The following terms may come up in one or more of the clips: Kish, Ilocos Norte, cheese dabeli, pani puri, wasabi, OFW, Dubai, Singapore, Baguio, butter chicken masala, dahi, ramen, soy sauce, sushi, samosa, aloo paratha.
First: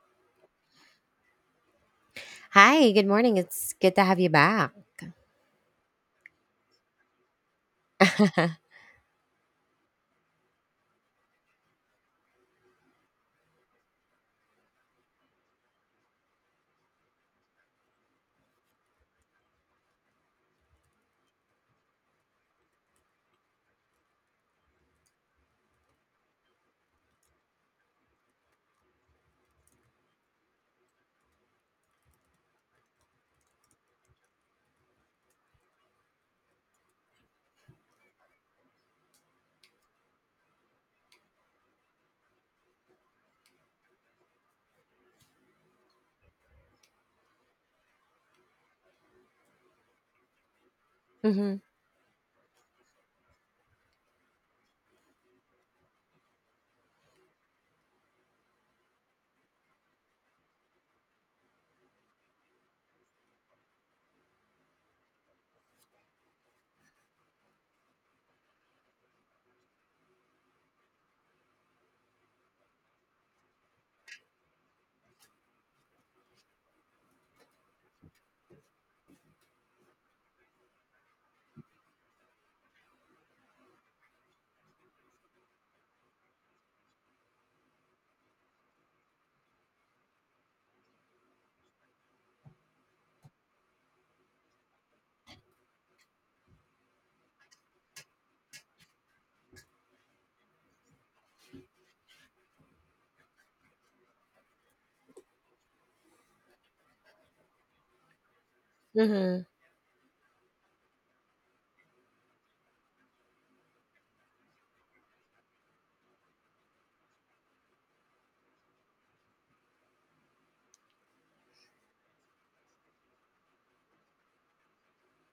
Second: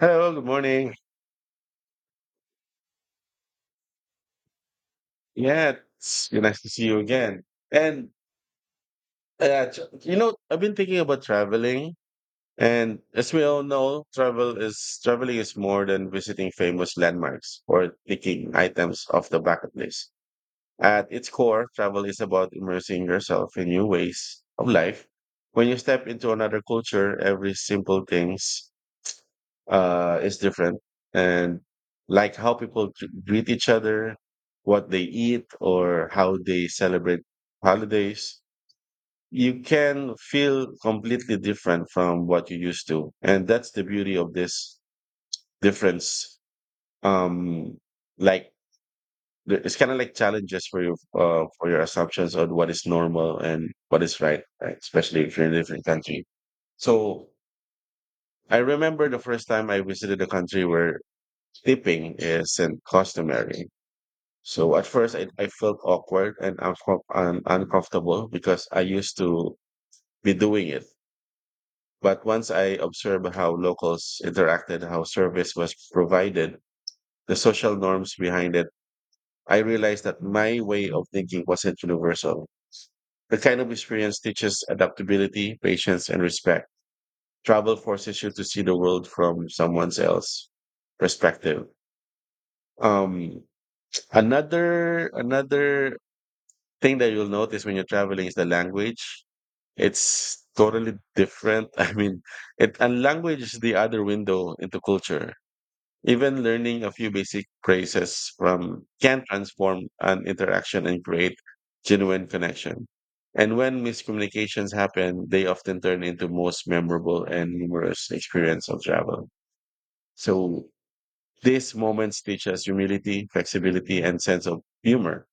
Hello, good morning. Hi, good morning. It's good to have you back. Yeah, it's nice to see you again. And you know, I've been thinking about traveling, and as we all know, traveling is more than visiting famous landmarks or taking items off the bucket list. At its core, travel is about immersing yourself in new ways of life. When you step into another culture, every simple things is different, and like how people greet each other, what they eat, or how they celebrate holidays. You can feel completely different from what you used to, and that's the beauty of this difference. Um, like it's kind of like challenges for you Mhm. for your assumptions on what is normal and what is right, right? Especially if you're in a different country. So I remember the first time I visited a country where tipping isn't customary. So at first, I felt awkward and, uncomfortable because I used to be doing it. But once I observed how locals interacted, how service was provided, the social norms behind it, I realized that my way of thinking wasn't universal. The kind of experience teaches adaptability, patience, and respect. Travel forces you to see the world from someone else's perspective. Um, another thing that you'll notice when you're traveling is the language. It's totally different. I mean, it and language is the other window into culture. Even learning a few basic phrases from can Mhm. transform an interaction and create genuine connection. And when miscommunications happen, they often turn into most memorable and humorous experience of travel. So these moments teach us humility, flexibility, and sense of humor.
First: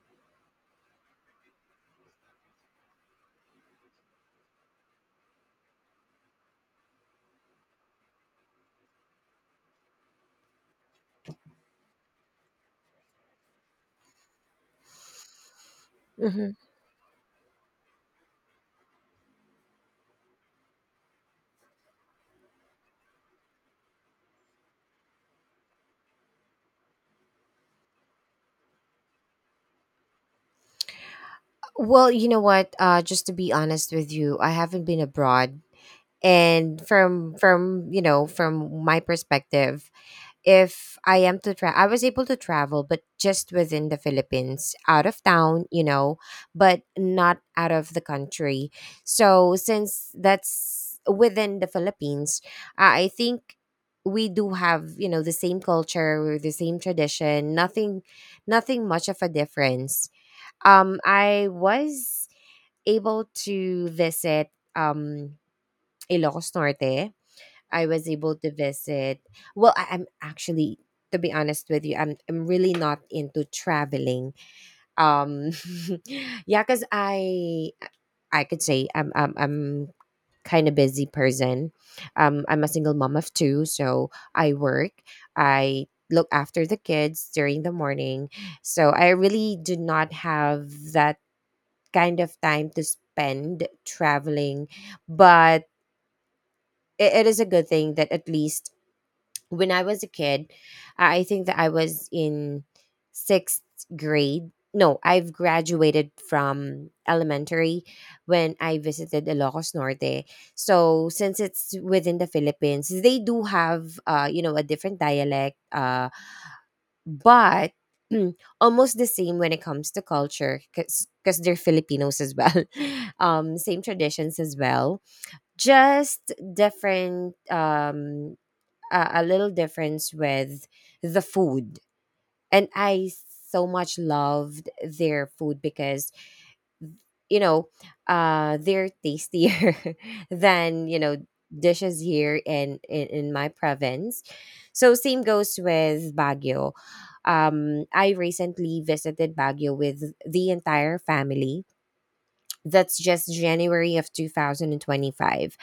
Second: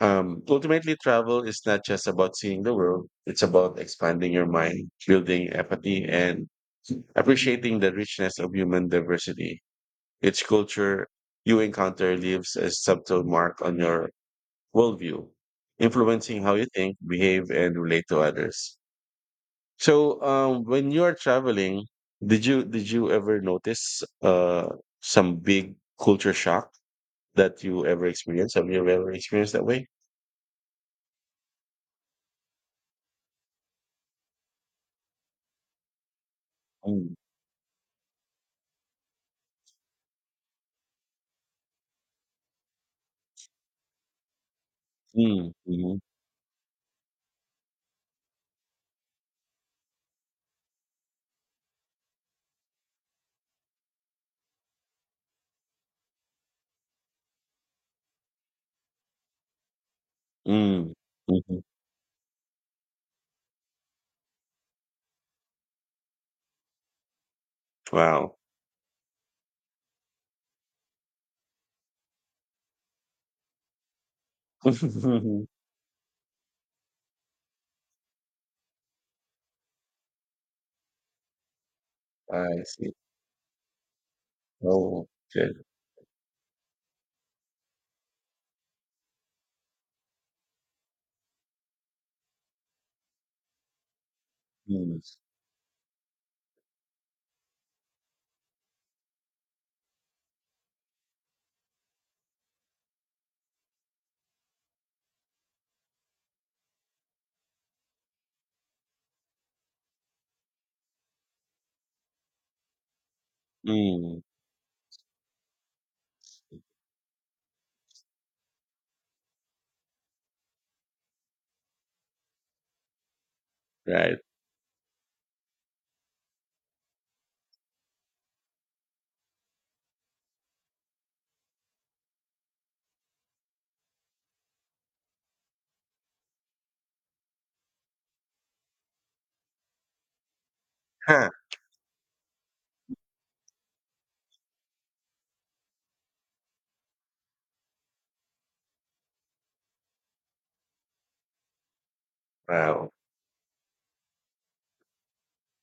Ultimately, travel is not just about seeing the world, it's about expanding your mind, building empathy, and appreciating the richness of human diversity. Each culture you encounter leaves a subtle mark on your worldview, influencing how Mhm. you think, behave, and relate to others. So, when you are traveling, did you ever notice some big culture shock that you ever experienced? Have you ever experienced that way? Well, you know what? Just to be honest with you, I haven't been abroad and Mm. You know, from my perspective, if I am to travel, I was able to travel, but just within the Philippines, out of Mm. town, you Mhm. know, but not out of the country. So since that's within the Philippines, I think we do have, you know, the same culture, the same tradition, nothing much of a difference. Mm, I mhm. was able to visit um Ilocos Norte, I was Wow. able to visit. Well, I'm actually, to be honest with you, I'm really not into traveling. Um, yeah, because I could say I'm kind of busy person. I I'm a single see. mom of two, so I work. Oh, good. I look after the kids during the morning, so I really do not have that kind of time to spend traveling, Mm, but it is a good thing that at least when I was a kid, I think that I was in sixth grade. No, I've graduated from elementary when I visited Ilocos Norte. So since it's within the Philippines, they do have, mm. You know, a different dialect, but mm, almost the same when it comes to culture because they're Filipinos as well. Same Right. traditions as well, just different, a little difference with the food. And I so much loved their food because, you know, they're tastier than, you know, Huh. dishes here in, in my province. So, same goes with Baguio. I recently visited Baguio with the entire family, Wow. that's just January of 2025.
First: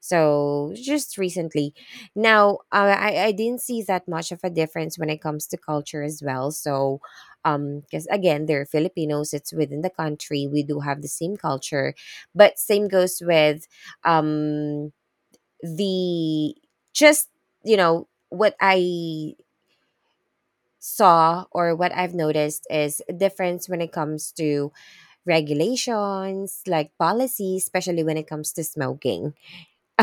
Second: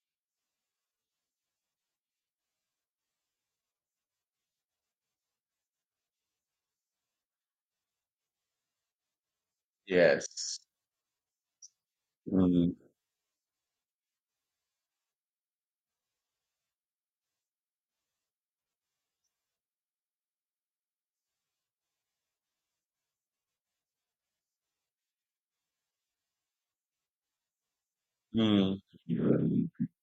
So just recently. Now, I didn't see that much of a difference when it comes to culture as well. So, because again, they're Filipinos, it's within the country. Yes. We do have the same culture, but Mm, same goes with, um, the just, you know, what I saw or what I've noticed is a difference when it comes to regulations, like policies, especially when it comes to mm. smoking. Mm.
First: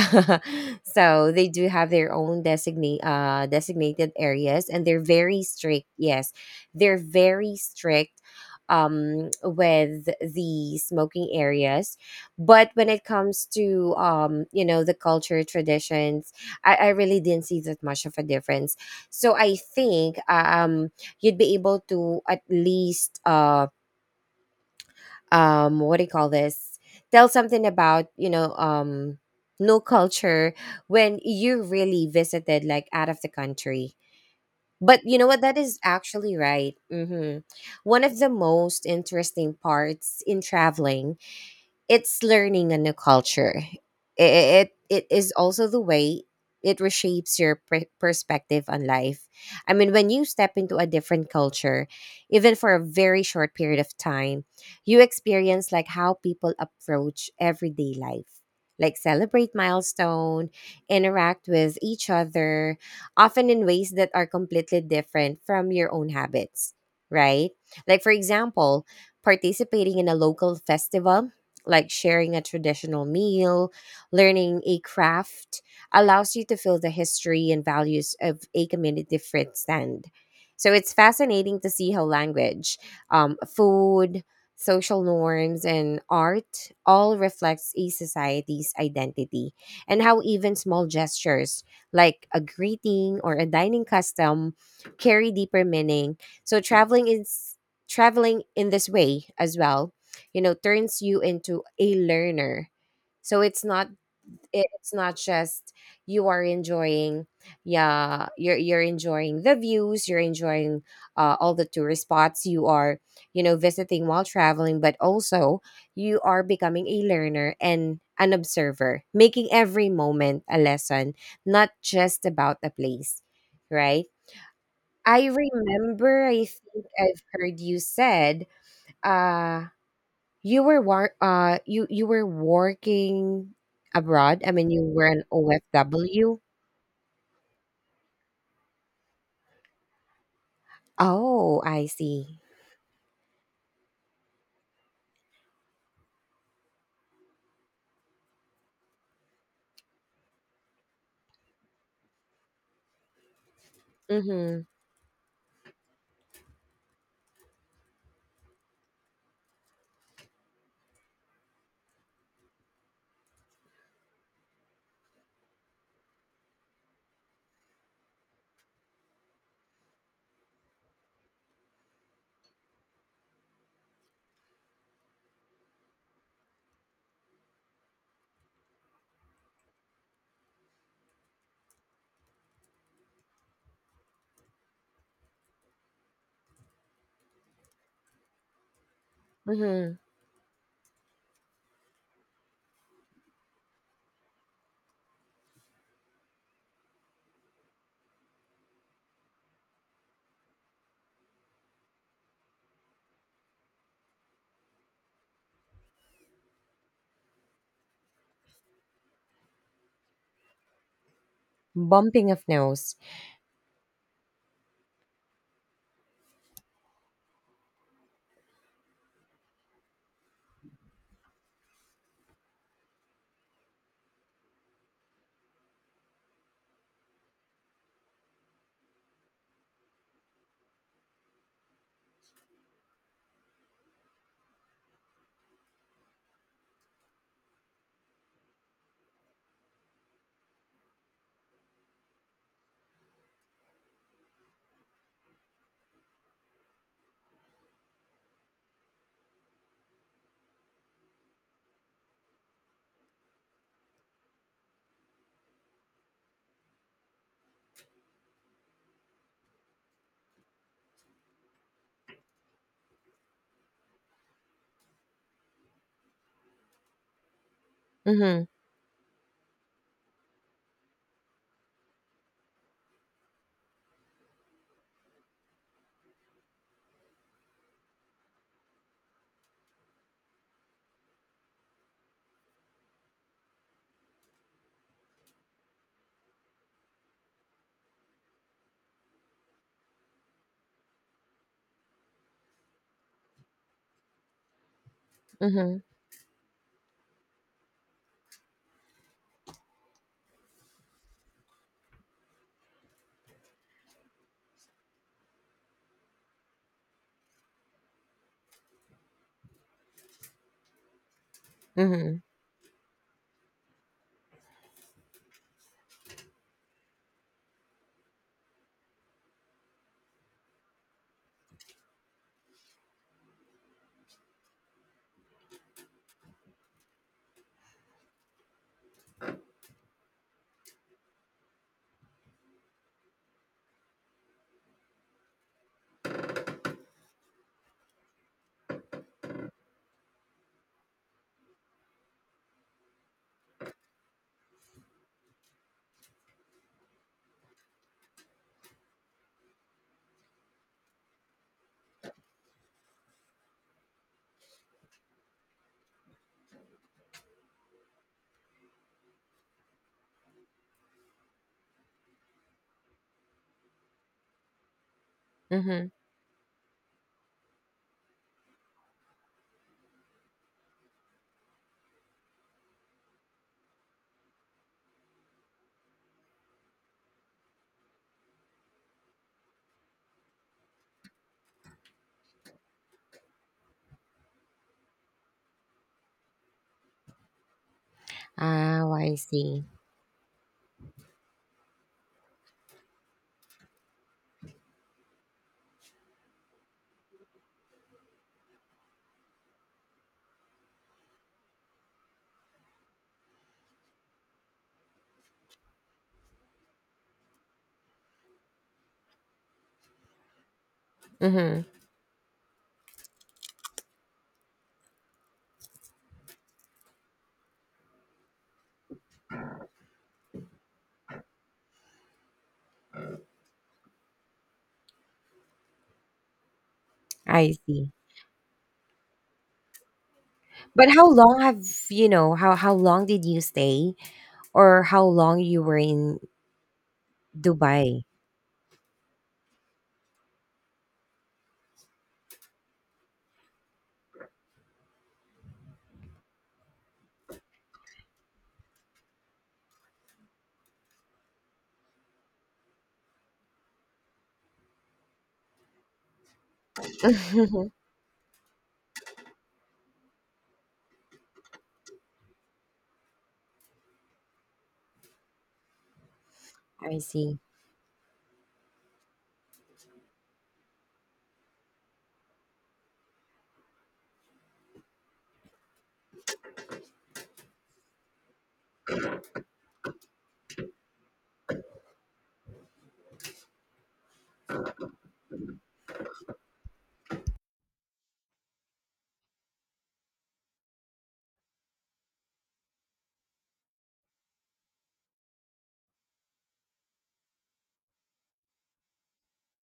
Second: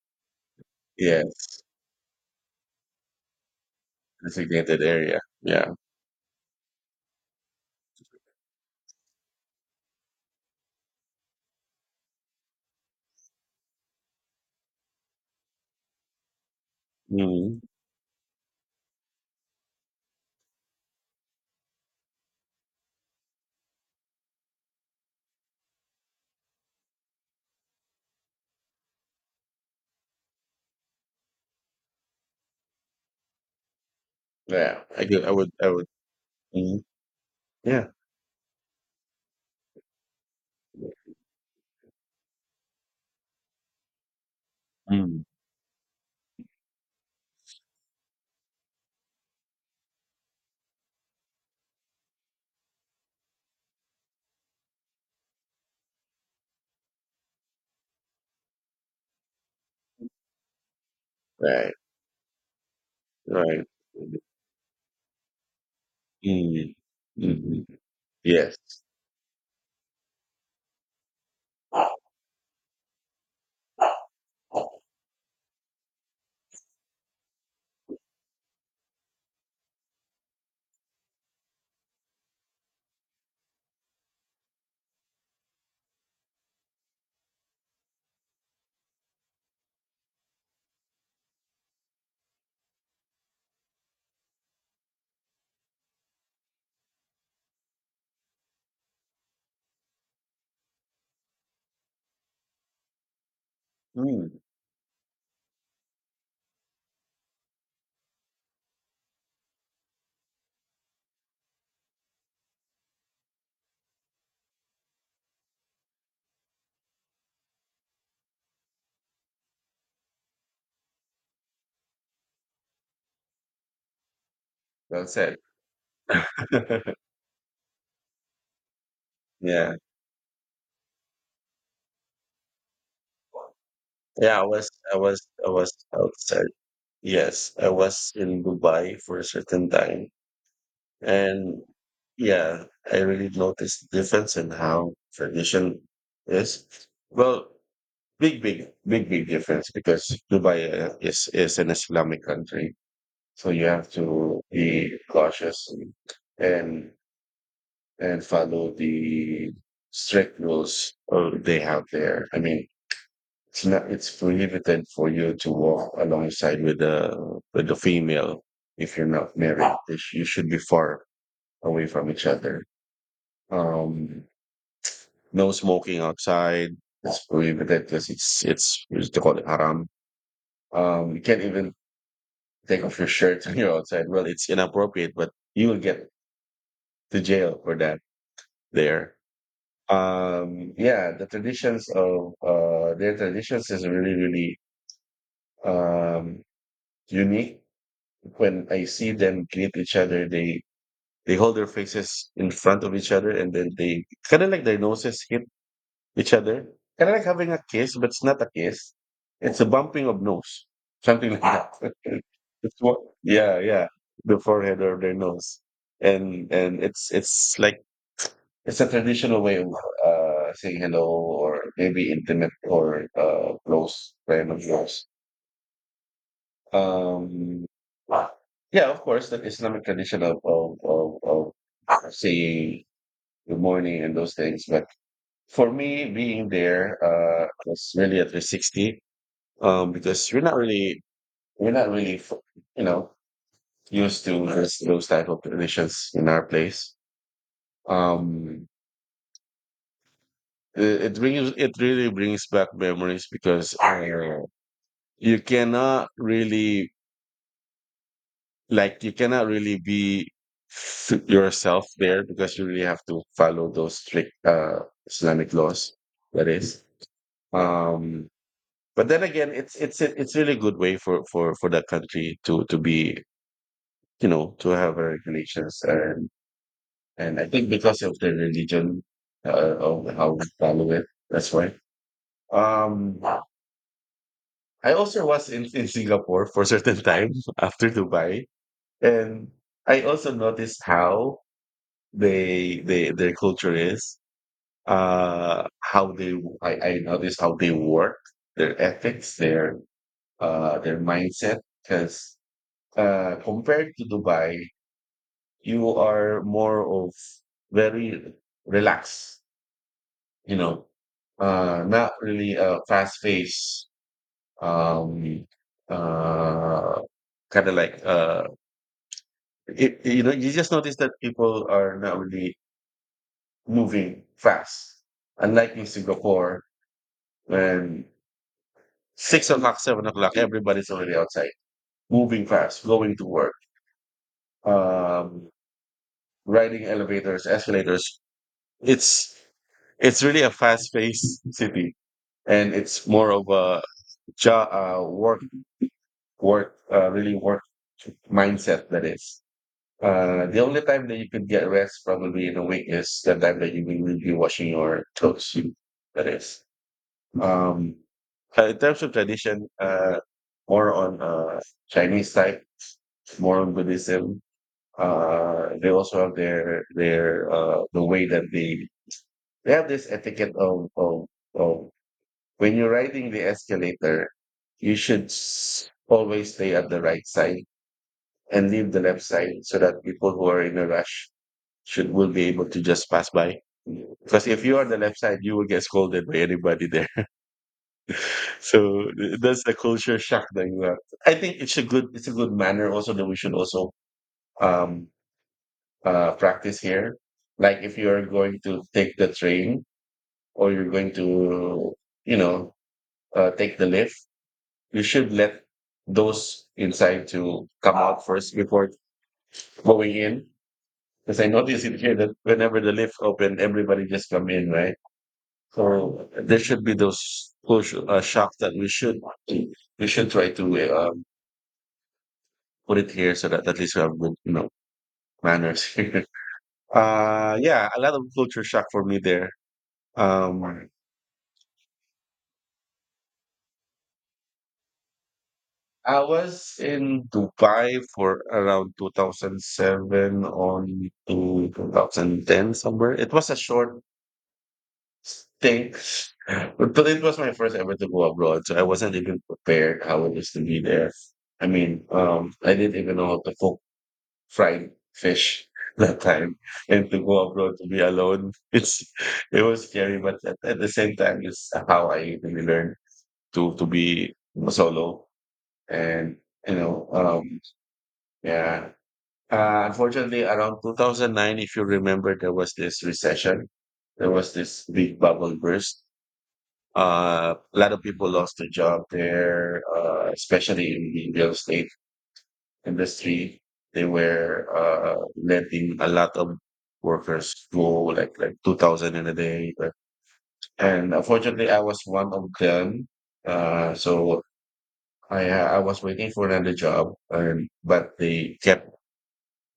So they Yes. do have their own designated areas, Designated and they're area. very Yeah. strict. Yes, they're very strict with the smoking areas. But when it comes to, you know, the culture traditions, I really didn't Mm. see that much of a difference. So I think, you'd be able to at least, what do you call this, tell something about, you know, no culture, when you really visited like out of the country. Yeah. But I you could, know I what, would, that I is would. actually right, Mm. Yeah. one of the most interesting parts in traveling, it's learning a new culture. It it Mm. is also the way it reshapes your perspective on life. I mean, when you step into a different culture, even for a very short period of time, you experience like how people approach everyday life, like celebrate milestone, interact Right. with each other, often in Right. ways that are completely different from your own Mm. habits, right? Hmm. Like for Yes. example, participating in a local festival, like sharing a traditional meal, learning a craft allows you to feel the history and values of a community firsthand. So it's fascinating to see how language, food, social norms, and art all reflects a society's identity, and how even small gestures like a greeting or a dining custom carry deeper meaning. So traveling in this way as well, you know, turns you into a learner. So it's not, Mm. it's not just you are enjoying, yeah, you're enjoying the views, you're enjoying, all the tourist spots you are, you know, visiting while traveling, but also you are becoming a learner and an observer, making every moment a lesson, not just about a place, right? Well I said. remember, I think I've heard you said, uh Yeah. you were war you were working Yeah. abroad? I I was, mean, you I were an was, I was OFW? outside. Yes, I was in Dubai for a certain time. Oh, And I see. yeah, I really noticed the difference in how tradition is. Well, big, big, big, big difference because Dubai is an Islamic country, so you have to Mhm. be cautious and and, and follow the strict rules they have there. I mean, it's not, it's prohibited for you to walk alongside with the female if you're not married. You should be far away from each other. Um, no smoking outside. It's prohibited because it's they call it haram. You can't even take off your shirt when you're outside. Well, it's inappropriate, but you will get to jail for that there. Mhm. Yeah, their traditions is really really um, unique when I see them greet each other, they hold their faces in front of each other, and then they kind of like their noses hit each other, kind of like having a kiss, but it's not a kiss. It's a bumping of nose, something like that. Bumping of nose. Yeah, yeah, the forehead or their nose, and it's like it's a traditional way of saying hello or maybe intimate or close friend of yours. Um, yeah, of course, the Islamic tradition of saying good morning and those things. But for me, being there was really a 360. Because you're not really, we're not really, f- you know, used to those type of traditions in our place. Um, it really brings back memories because you cannot really you cannot really yourself there because you really have to follow those strict Islamic laws. That is. um, Mhm. but then again, it's really good way for that country to be you know to have a regulations, and I think because of the religion of how we follow it, that's why. Um, I also was in Singapore for a certain time after Dubai, and I also noticed how they their culture is, Mhm. how they I noticed how they work, their ethics, their mindset. Because compared to Dubai, you are more of very relaxed, you know, not Mhm. really a fast paced, um, uh, kind of like uh, it, you know, you just notice that people are not really moving fast unlike in Singapore. And 6 o'clock, 7 o'clock, everybody's already outside, moving fast, going to work, um, riding elevators, escalators. It's it's really a fast-paced city, and it's more of a job, really work mindset that is. The only time that you could get rest probably in a week is the time that you will be washing your clothes. That is. Um, in terms of tradition, more on Chinese type, more on Buddhism. Mhm. They also have the way that they have this etiquette of when you're riding the escalator, you should always stay at the right side and leave the left side so that people who are in a rush should will be able to just pass by. Because if you are on the left side, you will get scolded by anybody there. Oh, I That's see. the culture shock that you have. I think it's a good manner also that we should also um practice here. Like if you're going to take the train or you're going to, you know, take the lift, you should let those inside to come out first before going in. Because I Mhm. noticed it here that whenever the lift open, everybody just come in, right? So there should be those push shock that we should try to put it here so that at least we have good, you know, manners here. I Yeah, see. a lot of culture shock for me there. Um, But how long have, you know, how long did you stay or how long you were I in was in Dubai Dubai? for around 2007 on to 2010 somewhere. It was a short stint, but it was my first ever to go abroad, so I wasn't even prepared how it was to be there. I mean, I didn't even know how to cook fried fish that time, and to go abroad to be alone, it was scary, but at the same time, it's how I really learned to be solo and you I know see. Yeah. Unfortunately, around 2009, if you remember, there was this recession. There was this big bubble burst. A lot of people lost their job there, especially in the real estate industry. They were letting a lot of workers go, like 2,000 in a day. But, and unfortunately, I was one of them. So I was waiting for another job, and but they kept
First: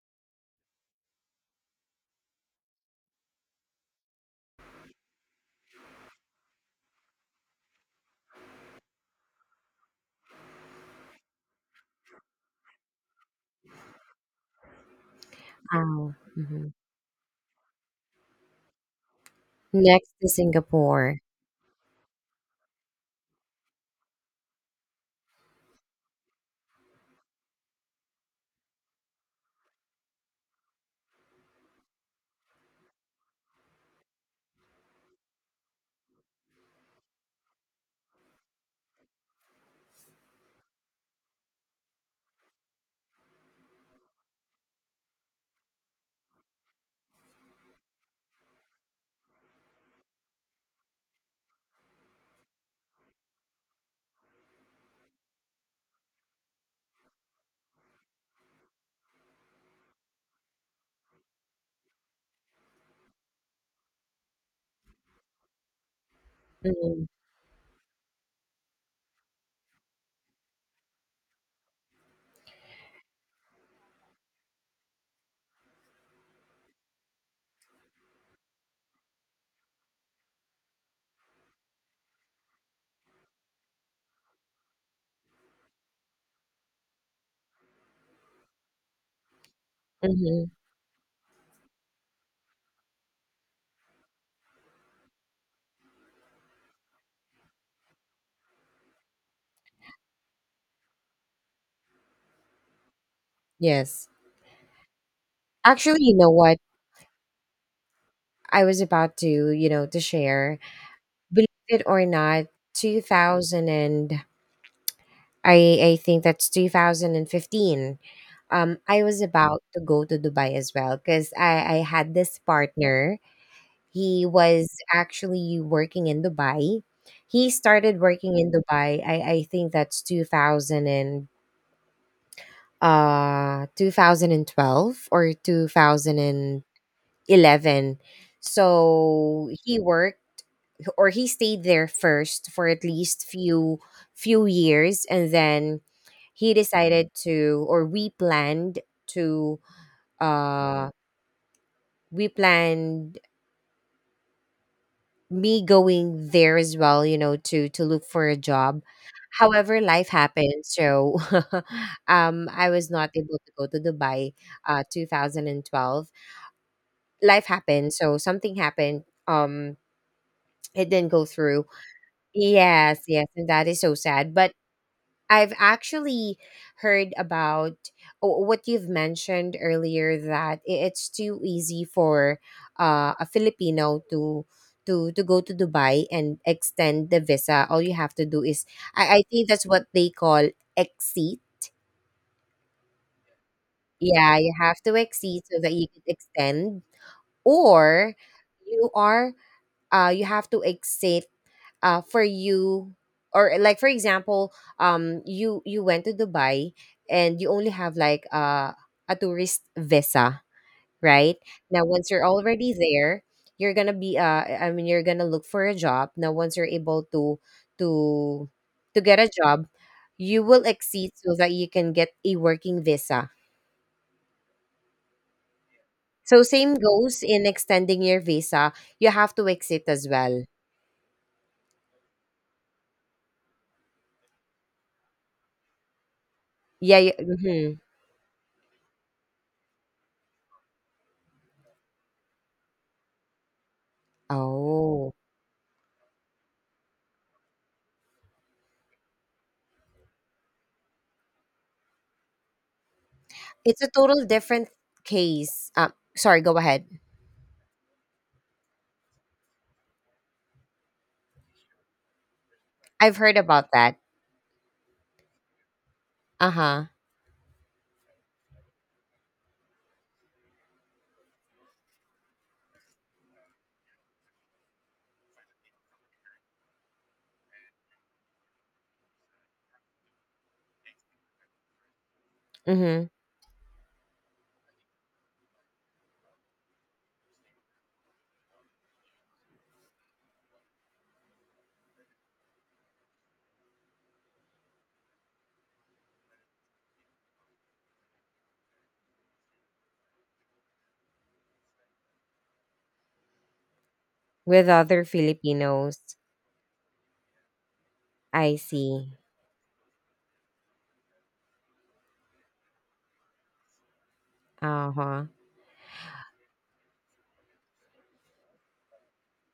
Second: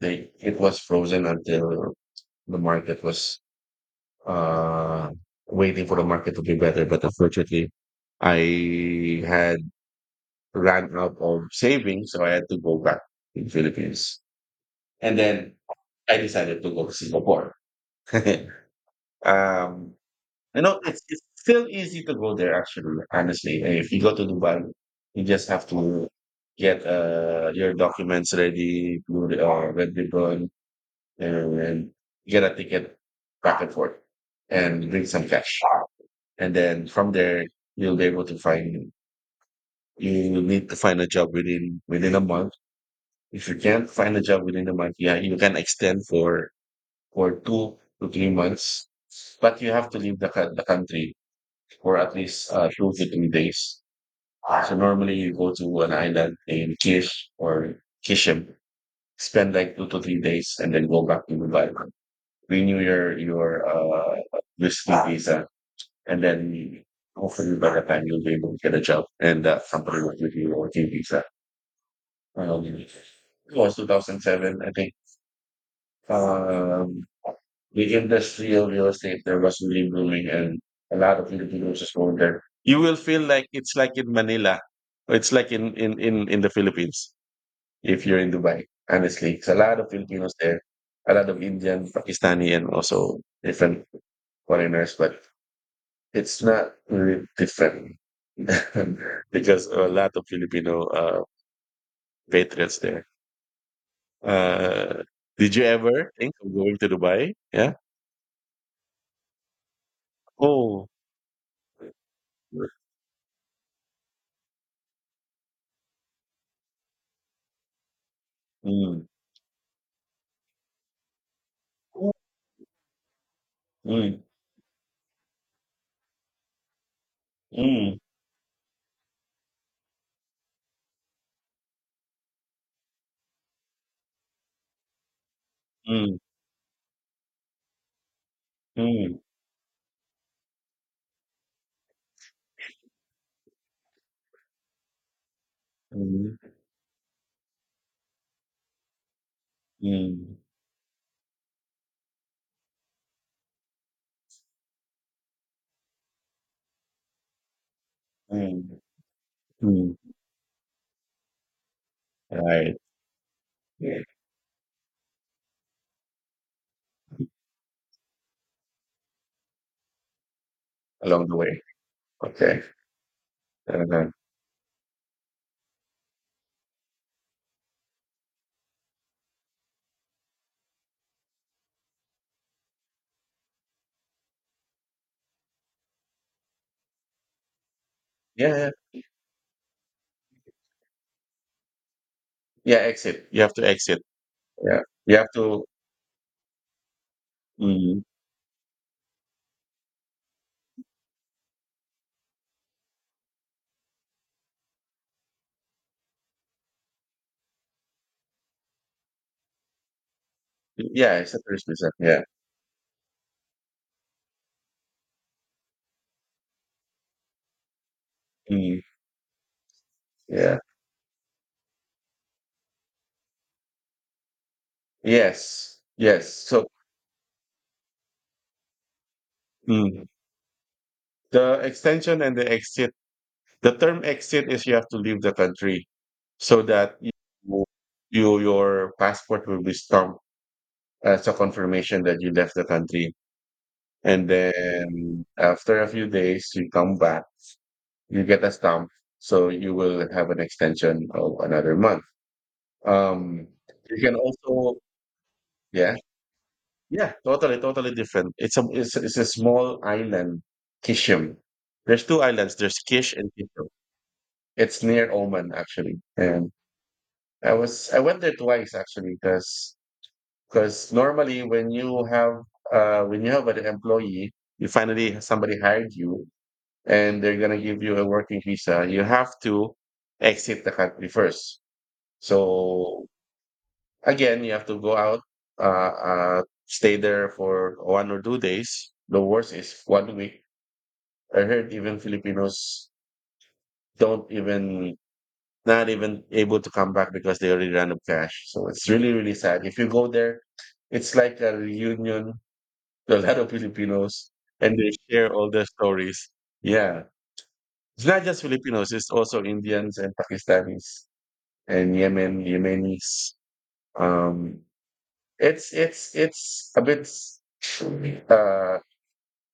they it was frozen until the market was uh waiting for the market to be better, but unfortunately I had ran out of savings, so I had to go back to the Philippines, and then Oh. I decided to Mhm. go to Singapore. um Next to Singapore. it's still easy to go there actually honestly. If you go to Dubai, you just have to get your documents ready, blue red ribbon, and get a ticket back and forth and bring some cash, and then from there you'll be able to find you will need to find a job within within a month. If you can't find a job within a month, yeah, you can extend for 2 to 3 months, but you have to leave the country for at least 2 to 3 days. So normally you go to an island in Kish or Kishem, spend like 2 to 3 days and then go back to Dubai, renew your visiting visa. And then Mhm. hopefully by the time you'll be able to get a job and that company will give you a working visa. It was 2007, I think. Um, the industry of real estate there was really booming, and a lot of Filipinos just going there. You will feel like it's like in Manila. Or It's like in the Philippines if you're in Dubai, honestly. It's a lot of Filipinos Mhm. there, a lot of Indian, Pakistani, and also different foreigners. But it's not really different because a lot of Filipino patriots there. Yes. Uh, did you Actually, ever you know think of what? going to Dubai? Yeah. I was about to, you know, to share. Oh. Believe it or not, 2000 and, I think that's 2015. I Mm. was about to go to Dubai as well, cuz I had this partner. Mm. He was actually working in Dubai. He Mm. started working in Dubai. I think that's 2000 and, 2012 or Mm. 2011. Mm. So he worked or he stayed there first for at least few years, and then Mm. he decided to, or we planned to, Mm. uh we planned me going there as well, you know, to look for a Mm. job. However, Mm. life happened, so I Right. was not able to go to Yeah. Dubai. 2012, life happened, so something happened. It didn't go Along the way. through. Okay. Yes, yes, and that is so Uh-huh. sad. But I've actually heard about what you've mentioned earlier, that it's too easy for, a Filipino to to go to Dubai and extend the visa. All you have to do Yeah. is, Yeah. I think that's what they call exceed. Yeah, exit. You have to exit. Yeah, you have Yeah. to You have exceed so to. that you could extend, Mm. or you are, you have to exceed, for you, or like for example, you you went to Dubai and you only have like, a tourist visa, Yeah. It's right? the first Now, visa. once Yeah. you're already there, you're gonna be, I mean, you're gonna look for a job. Now, once you're able to to Mm. to get a job, you Yeah. will exceed so that you can get a working visa. Yes. Yes. So So same goes in extending your visa, you have to exit as mm, well, the extension and the exit. The term exit is you have to leave the country so that yeah. you, Mhm. you your passport will be stamped as a confirmation that you left the country. And Oh. then after a few days, you come back, you get a stamp, so you will have an extension of another month. Um, It's a you can total different also, case. Yeah, Sorry, go ahead. yeah, totally, totally different. It's a it's, it's a small island, Kishim. There's two islands. There's Kish I've and heard Kishim. about that. It's near Oman actually, Uh and huh. I went there twice actually because normally when you have an employee, you finally somebody hired you and they're gonna give you a working visa. You have to exit the country first. So Mm-hmm. again, you have to go out, stay there for 1 or 2 days. The worst is 1 week. I heard even Filipinos don't even not even able to come back because they already ran up cash. So it's really, really sad. If you go there, it's like a reunion to a lot of Filipinos With and they other share all their Filipinos, stories. Yeah. It's not just I Filipinos, it's see. also Indians and Pakistanis and Yemen, Yemenis. Um, Uh huh. it's it's a bit uh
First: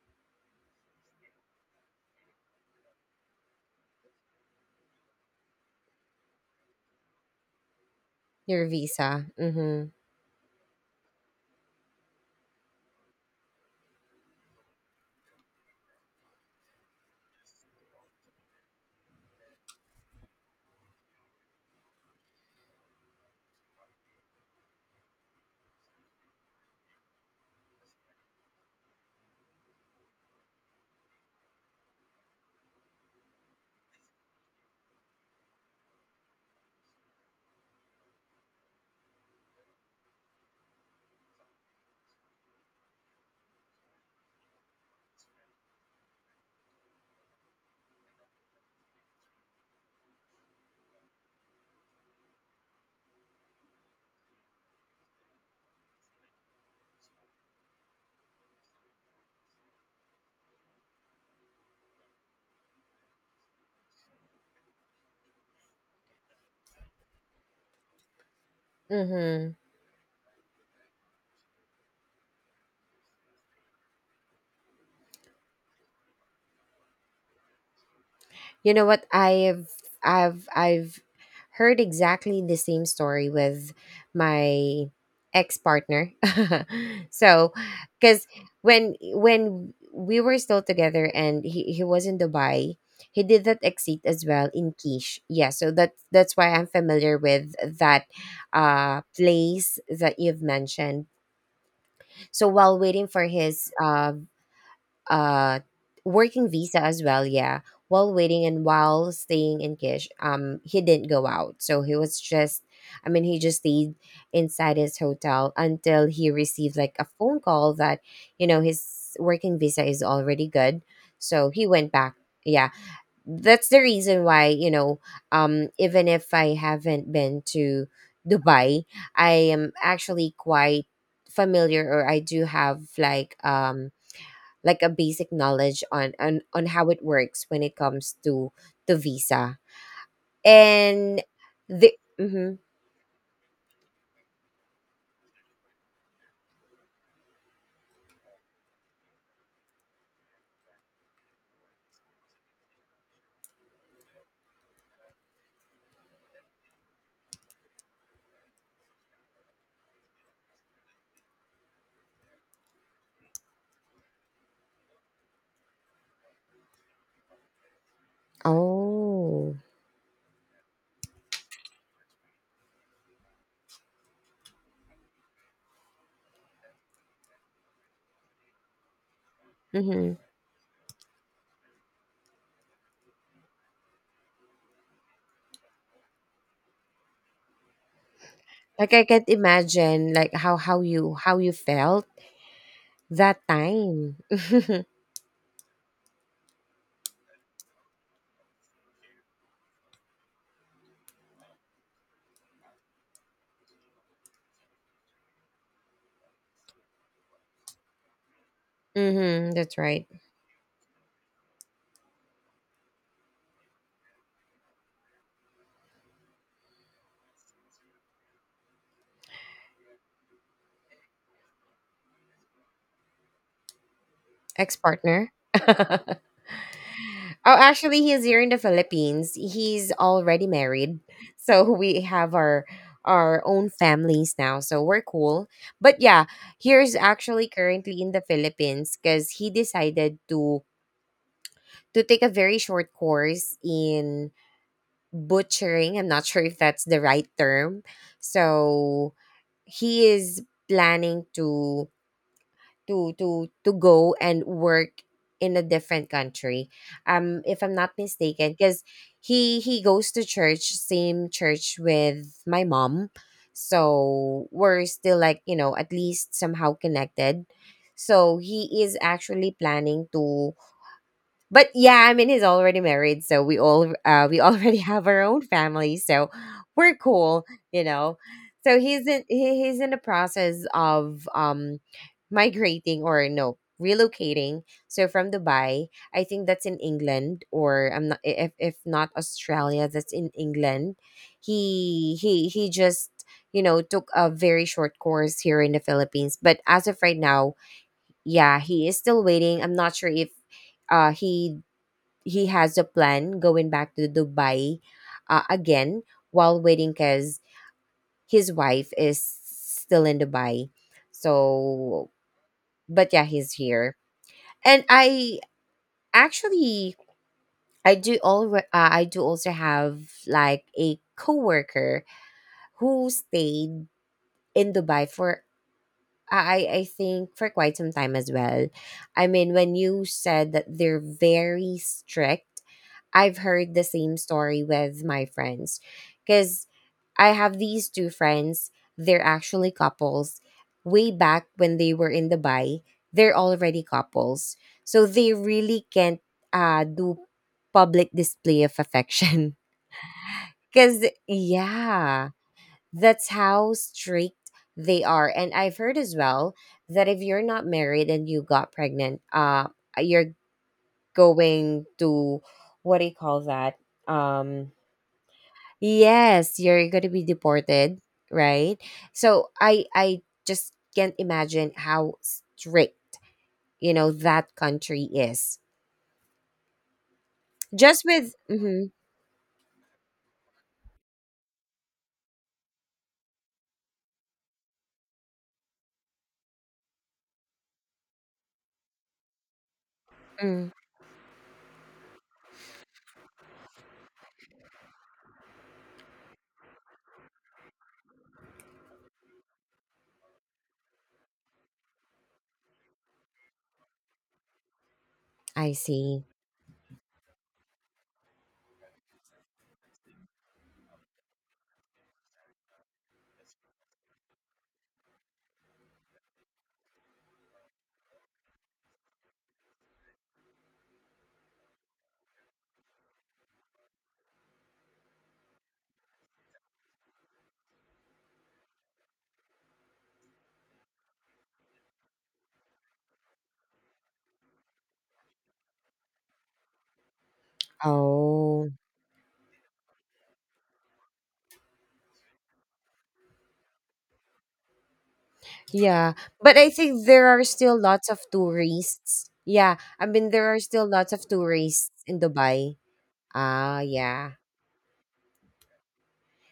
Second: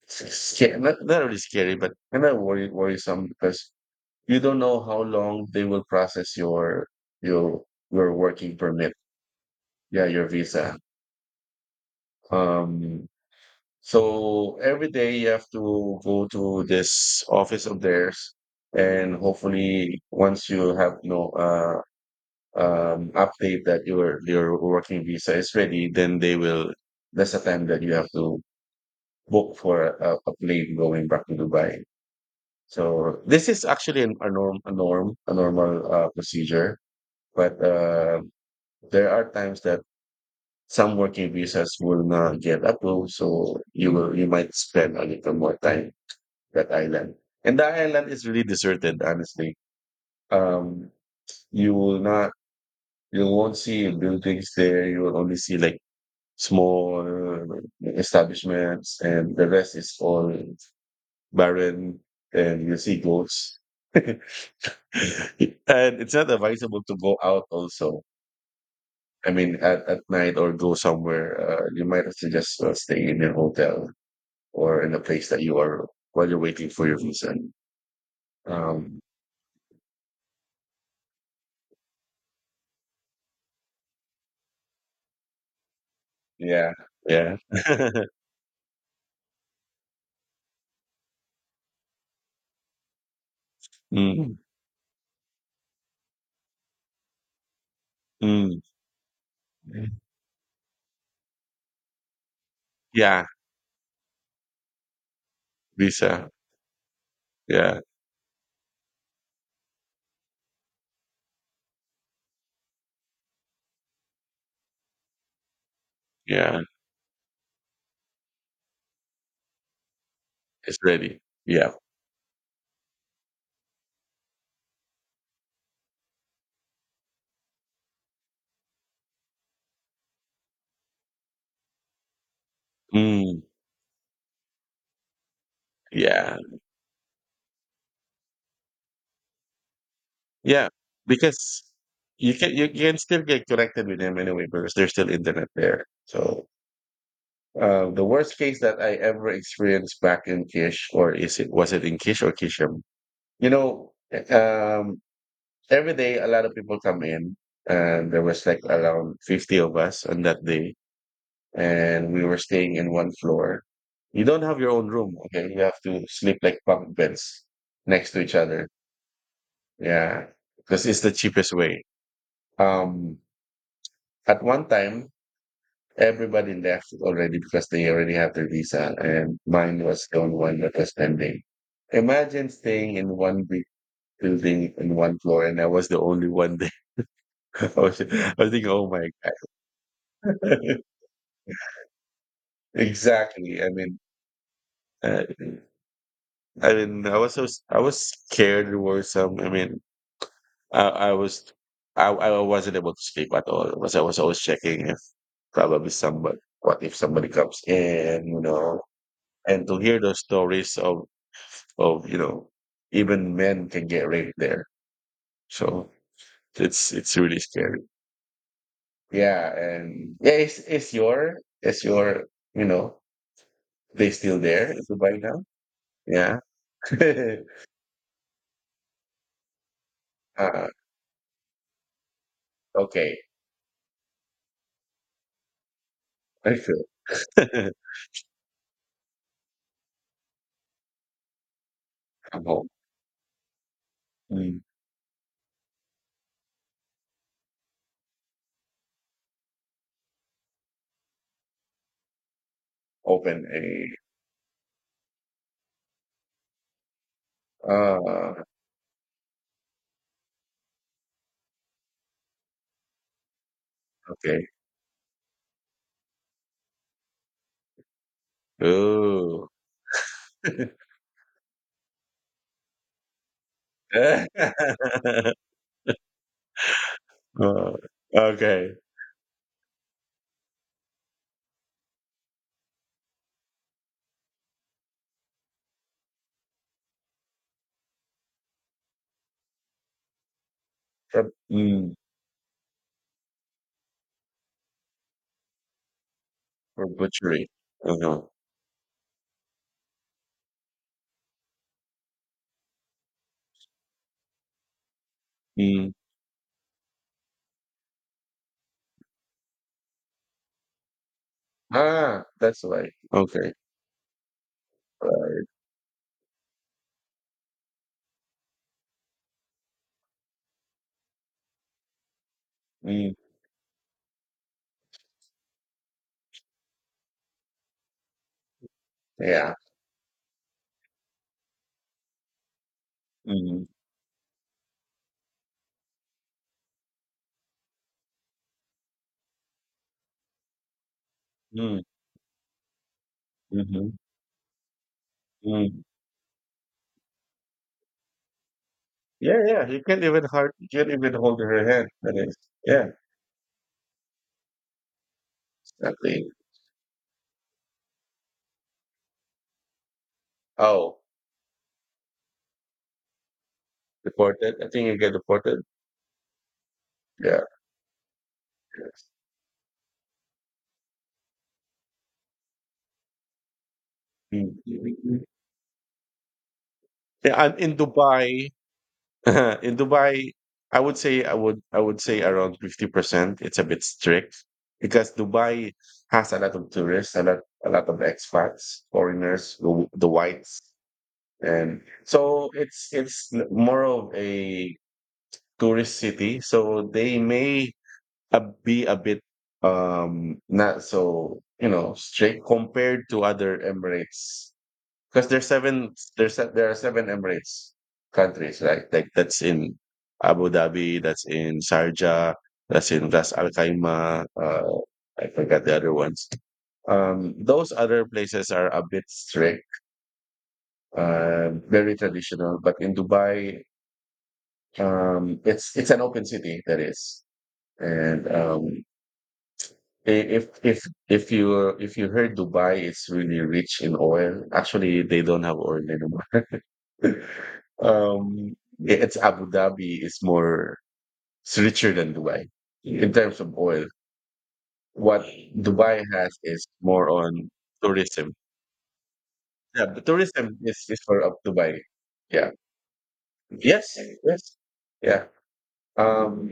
scary, not, not really scary, but kind of worry, worrisome because you don't know how long they will process your your your working Your permit. visa. Mm-hmm. Yeah, your visa. Um, so every day you have to go to this office of theirs, and hopefully, once you have no update that your working visa is ready, then they will. That's the time that you have to book for a plane going back to Dubai. So this is actually a normal procedure. But there are times that some working visas will not get approved, so you might spend a little more time that island. And the island is really deserted, honestly. Um, you will not you won't see buildings there. You will only see like small establishments, and the rest is all barren. And you see goats, and it's not advisable to go out. Also, I Mm-hmm. mean, at night or go somewhere. You might have to just stay in your hotel or in the place that you are while you're waiting for your visa. You know Um, what? I've heard exactly the same story with my ex-partner. Yeah. Yeah. So, cuz when we were still together and he was in Dubai, he did that exit as Mm, well in Quiche. Yeah, so that that's why I'm familiar with that mm. Place that you've mentioned. So while waiting for Yeah. his, uh Visa. working visa as well, yeah, Yeah. while waiting and while staying in Kish, he didn't go out, so he was just, I mean, he just stayed inside his hotel until he Yeah. received like a phone call that, you know, his working visa is already It's good, ready. so he Yeah. went back. Yeah, that's the reason why, you know, even if I haven't been to Dubai, I am actually quite familiar, or I do have like, Mm, like a basic knowledge on, yeah. On how it works when it comes to visa. Yeah. And Because the you can still get connected with them anyway because there's still internet there. So the worst case that I ever experienced back in Kish, or is it was it in Kish or Kisham? You know, um, every day, a lot of people come in, and there was like around 50 of us on that day, and we were staying in one floor. You don't have your own room, okay? You have to sleep like bunk beds next to each other. oh. Yeah, because it's the cheapest way. Um, at one time, everybody left already because they already have their visa, and mine was Mm-hmm. the only one that was pending. Imagine staying in one big building in one floor, and I was the only one there. I was thinking, oh Like, I my. can't imagine like how, you how you felt that Exactly. I mean, time. uh, I mean, I was scared or some. I mean, I, I was I wasn't able to sleep at all. Was I was always checking if probably somebody what if somebody comes in, you know, Mm-hmm, and to that's hear right. those stories of you know even men can get raped there. So it's really scary. Yeah, and yeah, it's it's your you know they still there? Is it by Ex-partner. now? Yeah. Oh, actually, he's here in the Philippines. He's already Uh, married, so we have our okay, our own families now. So we're cool. But yeah, that's good. here's actually currently in the Philippines because he decided to take a I'm very home. short course in Mm. butchering. I'm not sure if that's the right term. So he is planning to, Open a to go and work in a different country, if I'm not uh mistaken. Because he goes to church, same church with my mom, okay. so we're still like, you know, at least somehow connected. So he is Ooh. actually planning to, but yeah, I mean, he's already married, so we all, we already have our own family, so we're cool, Uh, you know. okay. So he's in he's in the process of, migrating, or no, relocating. So from Dubai, I think that's in England, or I'm not, if if not Australia, that's in England. For, mm, He he just, you know, took a very short course here in the Philippines, but for as of right butchery. now, Uh-huh. yeah, he is still waiting. I'm not sure if, uh he he has a plan going back to Dubai, Mm. again, while waiting because his wife is still in Dubai. So, Ah, that's right. but yeah, Okay. he's here. And I Right. actually, I do all, I do also have like a coworker who Mm. stayed in Dubai for, I think for quite some time as well. I mean, Yeah. when you said that they're very strict, I've Mm. heard the same story with my friends because I have these two friends. They're actually couples. Way back when Mm. they were in Dubai, they're already Mm-hmm. couples. So they Mm. really can't, do public display of Yeah, affection. yeah. You can't even hard you can't Because, even hold her hand. That yeah, is. Yeah, that's how strict they are. And I've heard as exactly. well that if you're not married and you got pregnant, you're Oh, going to, what do you call that? deported. I Um, think you get deported. Yes, you're going to be Yeah. deported, right? Yes. So I just can't imagine how strict, you know, that country Mm. is. Yeah, and in Just with Dubai, mhm, in Dubai, I would say around 50%. It's a bit strict because Dubai has a lot of tourists, a lot of expats, foreigners, the whites, mm, and so it's more of a tourist city. So they may be a bit not so you know strict compared to other Emirates because I see. There are seven Emirates countries, right? Like that's in Abu Dhabi, that's in Sharjah, that's in Ras Al Khaimah. I forgot the other ones. Those other places are a bit strict, very traditional. But in Dubai, it's an open city. That is, and i- if if if you heard Dubai, it's really rich in oil. Actually, they don't have oil anymore. Um, Oh. yeah, it's Abu Dhabi is more it's richer than Dubai in terms of oil. What Dubai Yeah, has but is I think more there are on still lots of tourism. tourists. Yeah, Yeah, but I mean, there tourism are still is lots for of up Dubai. tourists in Yeah. Dubai. Ah, Yes. yeah. Yes. Yeah. Um,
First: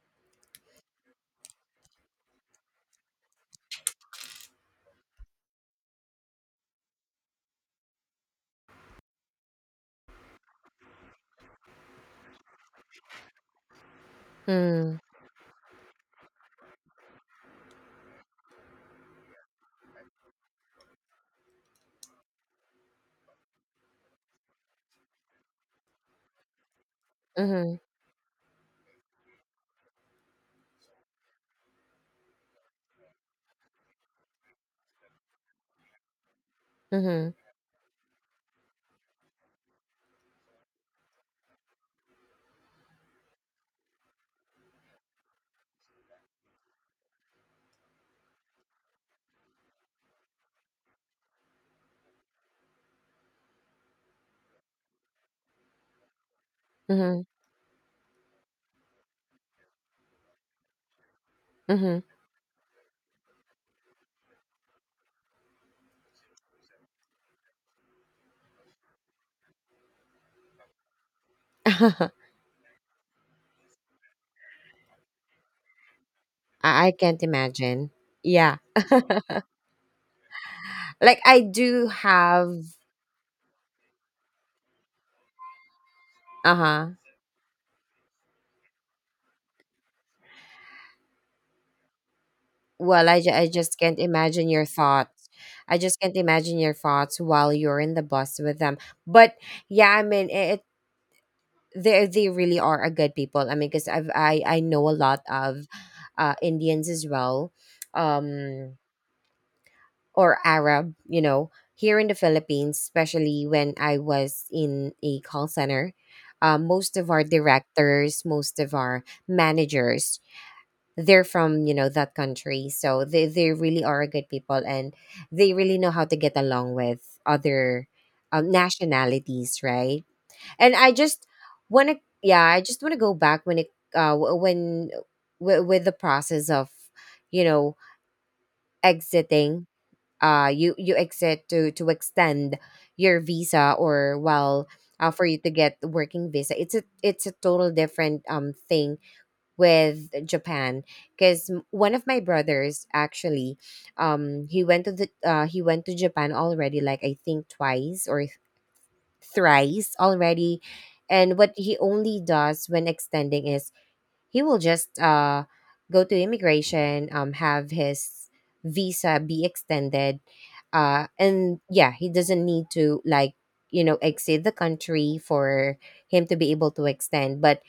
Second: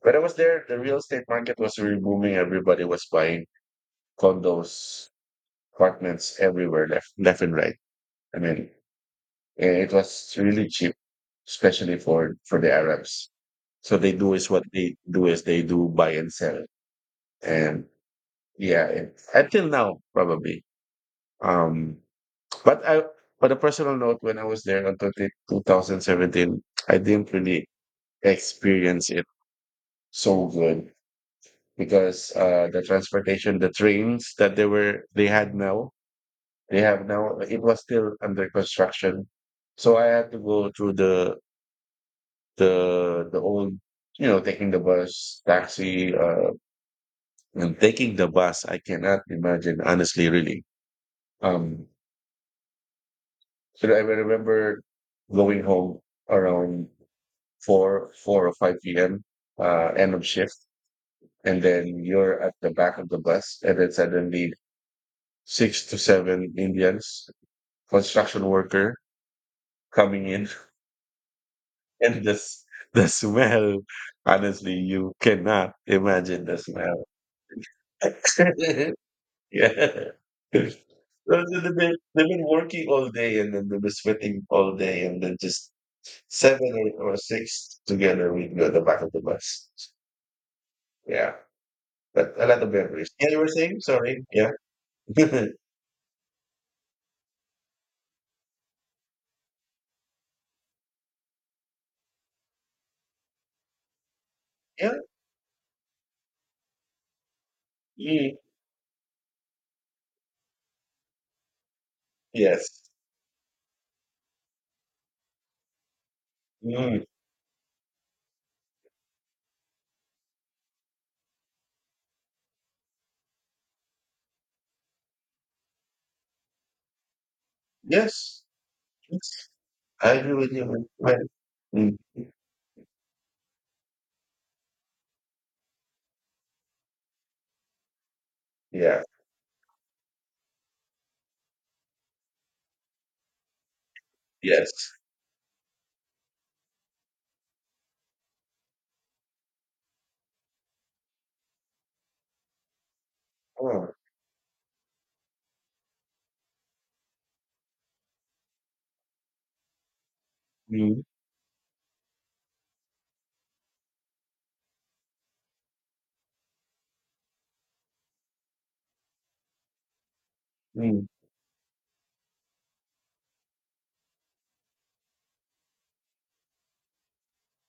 when I was there, the real estate market was really booming. Everybody was buying condos, apartments everywhere, left and right. I mean, eh, it was really cheap, especially for the Arabs. So they do is what they Hmm. do is they do buy and sell, and yeah, it, until now probably. Um, but I but a personal note, when I was there until 2017, I didn't really Mhm. experience it so good because the transportation, the trains that they were they had now they have Mhm. now it was still under construction, so I had to go through the the old you know taking the bus taxi and taking the bus. I cannot imagine honestly really. um so I remember going home around Mhm. 4 or 5 p.m., uh, end of shift, and then Mhm. you're at the back of the bus, and then suddenly 6 to 7 Indians construction worker coming in. And this the smell, honestly you cannot imagine the I smell. can't imagine. Yeah. Yeah. Like I Well, so they've do been have, working all day, and then they've been sweating all day, and then just 7 uh-huh. or 6 together, we go the back of the bus. Yeah, but a lot of Well, memories. Yeah, you I were just saying? can't Sorry. imagine Yeah. your thoughts. I just can't imagine your thoughts while you're in the bus with them. But yeah, I mean, it, they really are a good people. I mean, because I know Yeah. a lot of, Indians as well, Mm. um or Arab. You know, here in the Philippines, Yes. especially when I was in a call center, most Mm. of our directors, most of our managers, they're from, you know, that country, so they really are good people and they really know how to get along with other, Yes. Yes. nationalities, right? I agree with And you. I Right. just want to, Mm. yeah, I just want to go back when it, when with the process of, you know, Yeah. exiting. You you exit to extend your visa, or, well, Yes. For you to get working visa, it's a, it's a total different, thing with Japan because one of my brothers actually, Oh. He went to the, he went to Japan already like I think twice or thrice already, Mm. and what he only does when extending is he will just, go to immigration, have his visa be extended, Mm. And yeah, he doesn't need to like, you know, exit the country for him to be able to extend. But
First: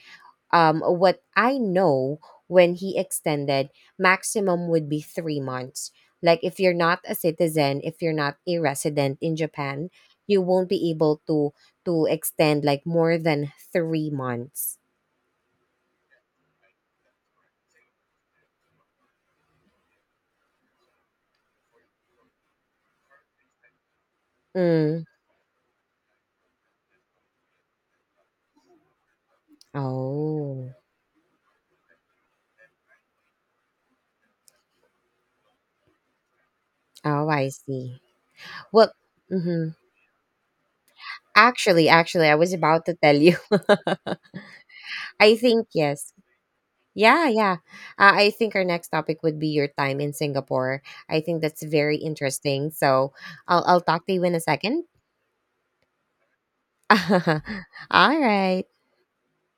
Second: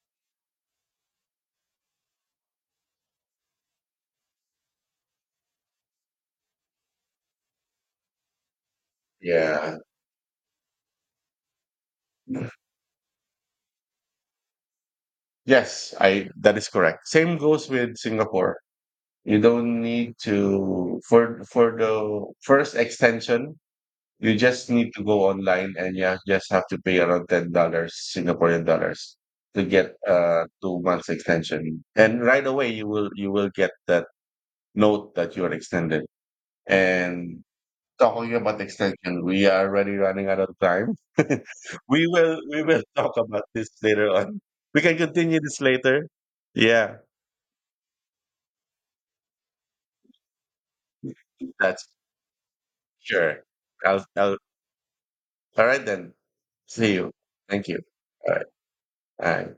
what I know, when he extended, maximum would be 3 months. Like, if you're not a citizen, if you're not a resident in Yeah. Japan, you won't be able to extend like more than 3 months. Yes, I that is correct. Same goes with Singapore. You don't need to for the first extension, you just need to Mm. go online, and you just have to pay around $10, singaporean dollars, to get Oh, 2 months extension, and right away you will get that note that you are extended. oh, And I see. talking about Well, extension, we are hmm already running out of time. Actually, I was We will about to tell talk you. about this later on. We can I continue this think later. yes. Yeah, Yeah, yeah. I think our next topic would be your time in Singapore. I think that's that's very interesting. So sure. I'll talk to you in I'll a second. All right then. See you. Thank you. All All right. right. All right.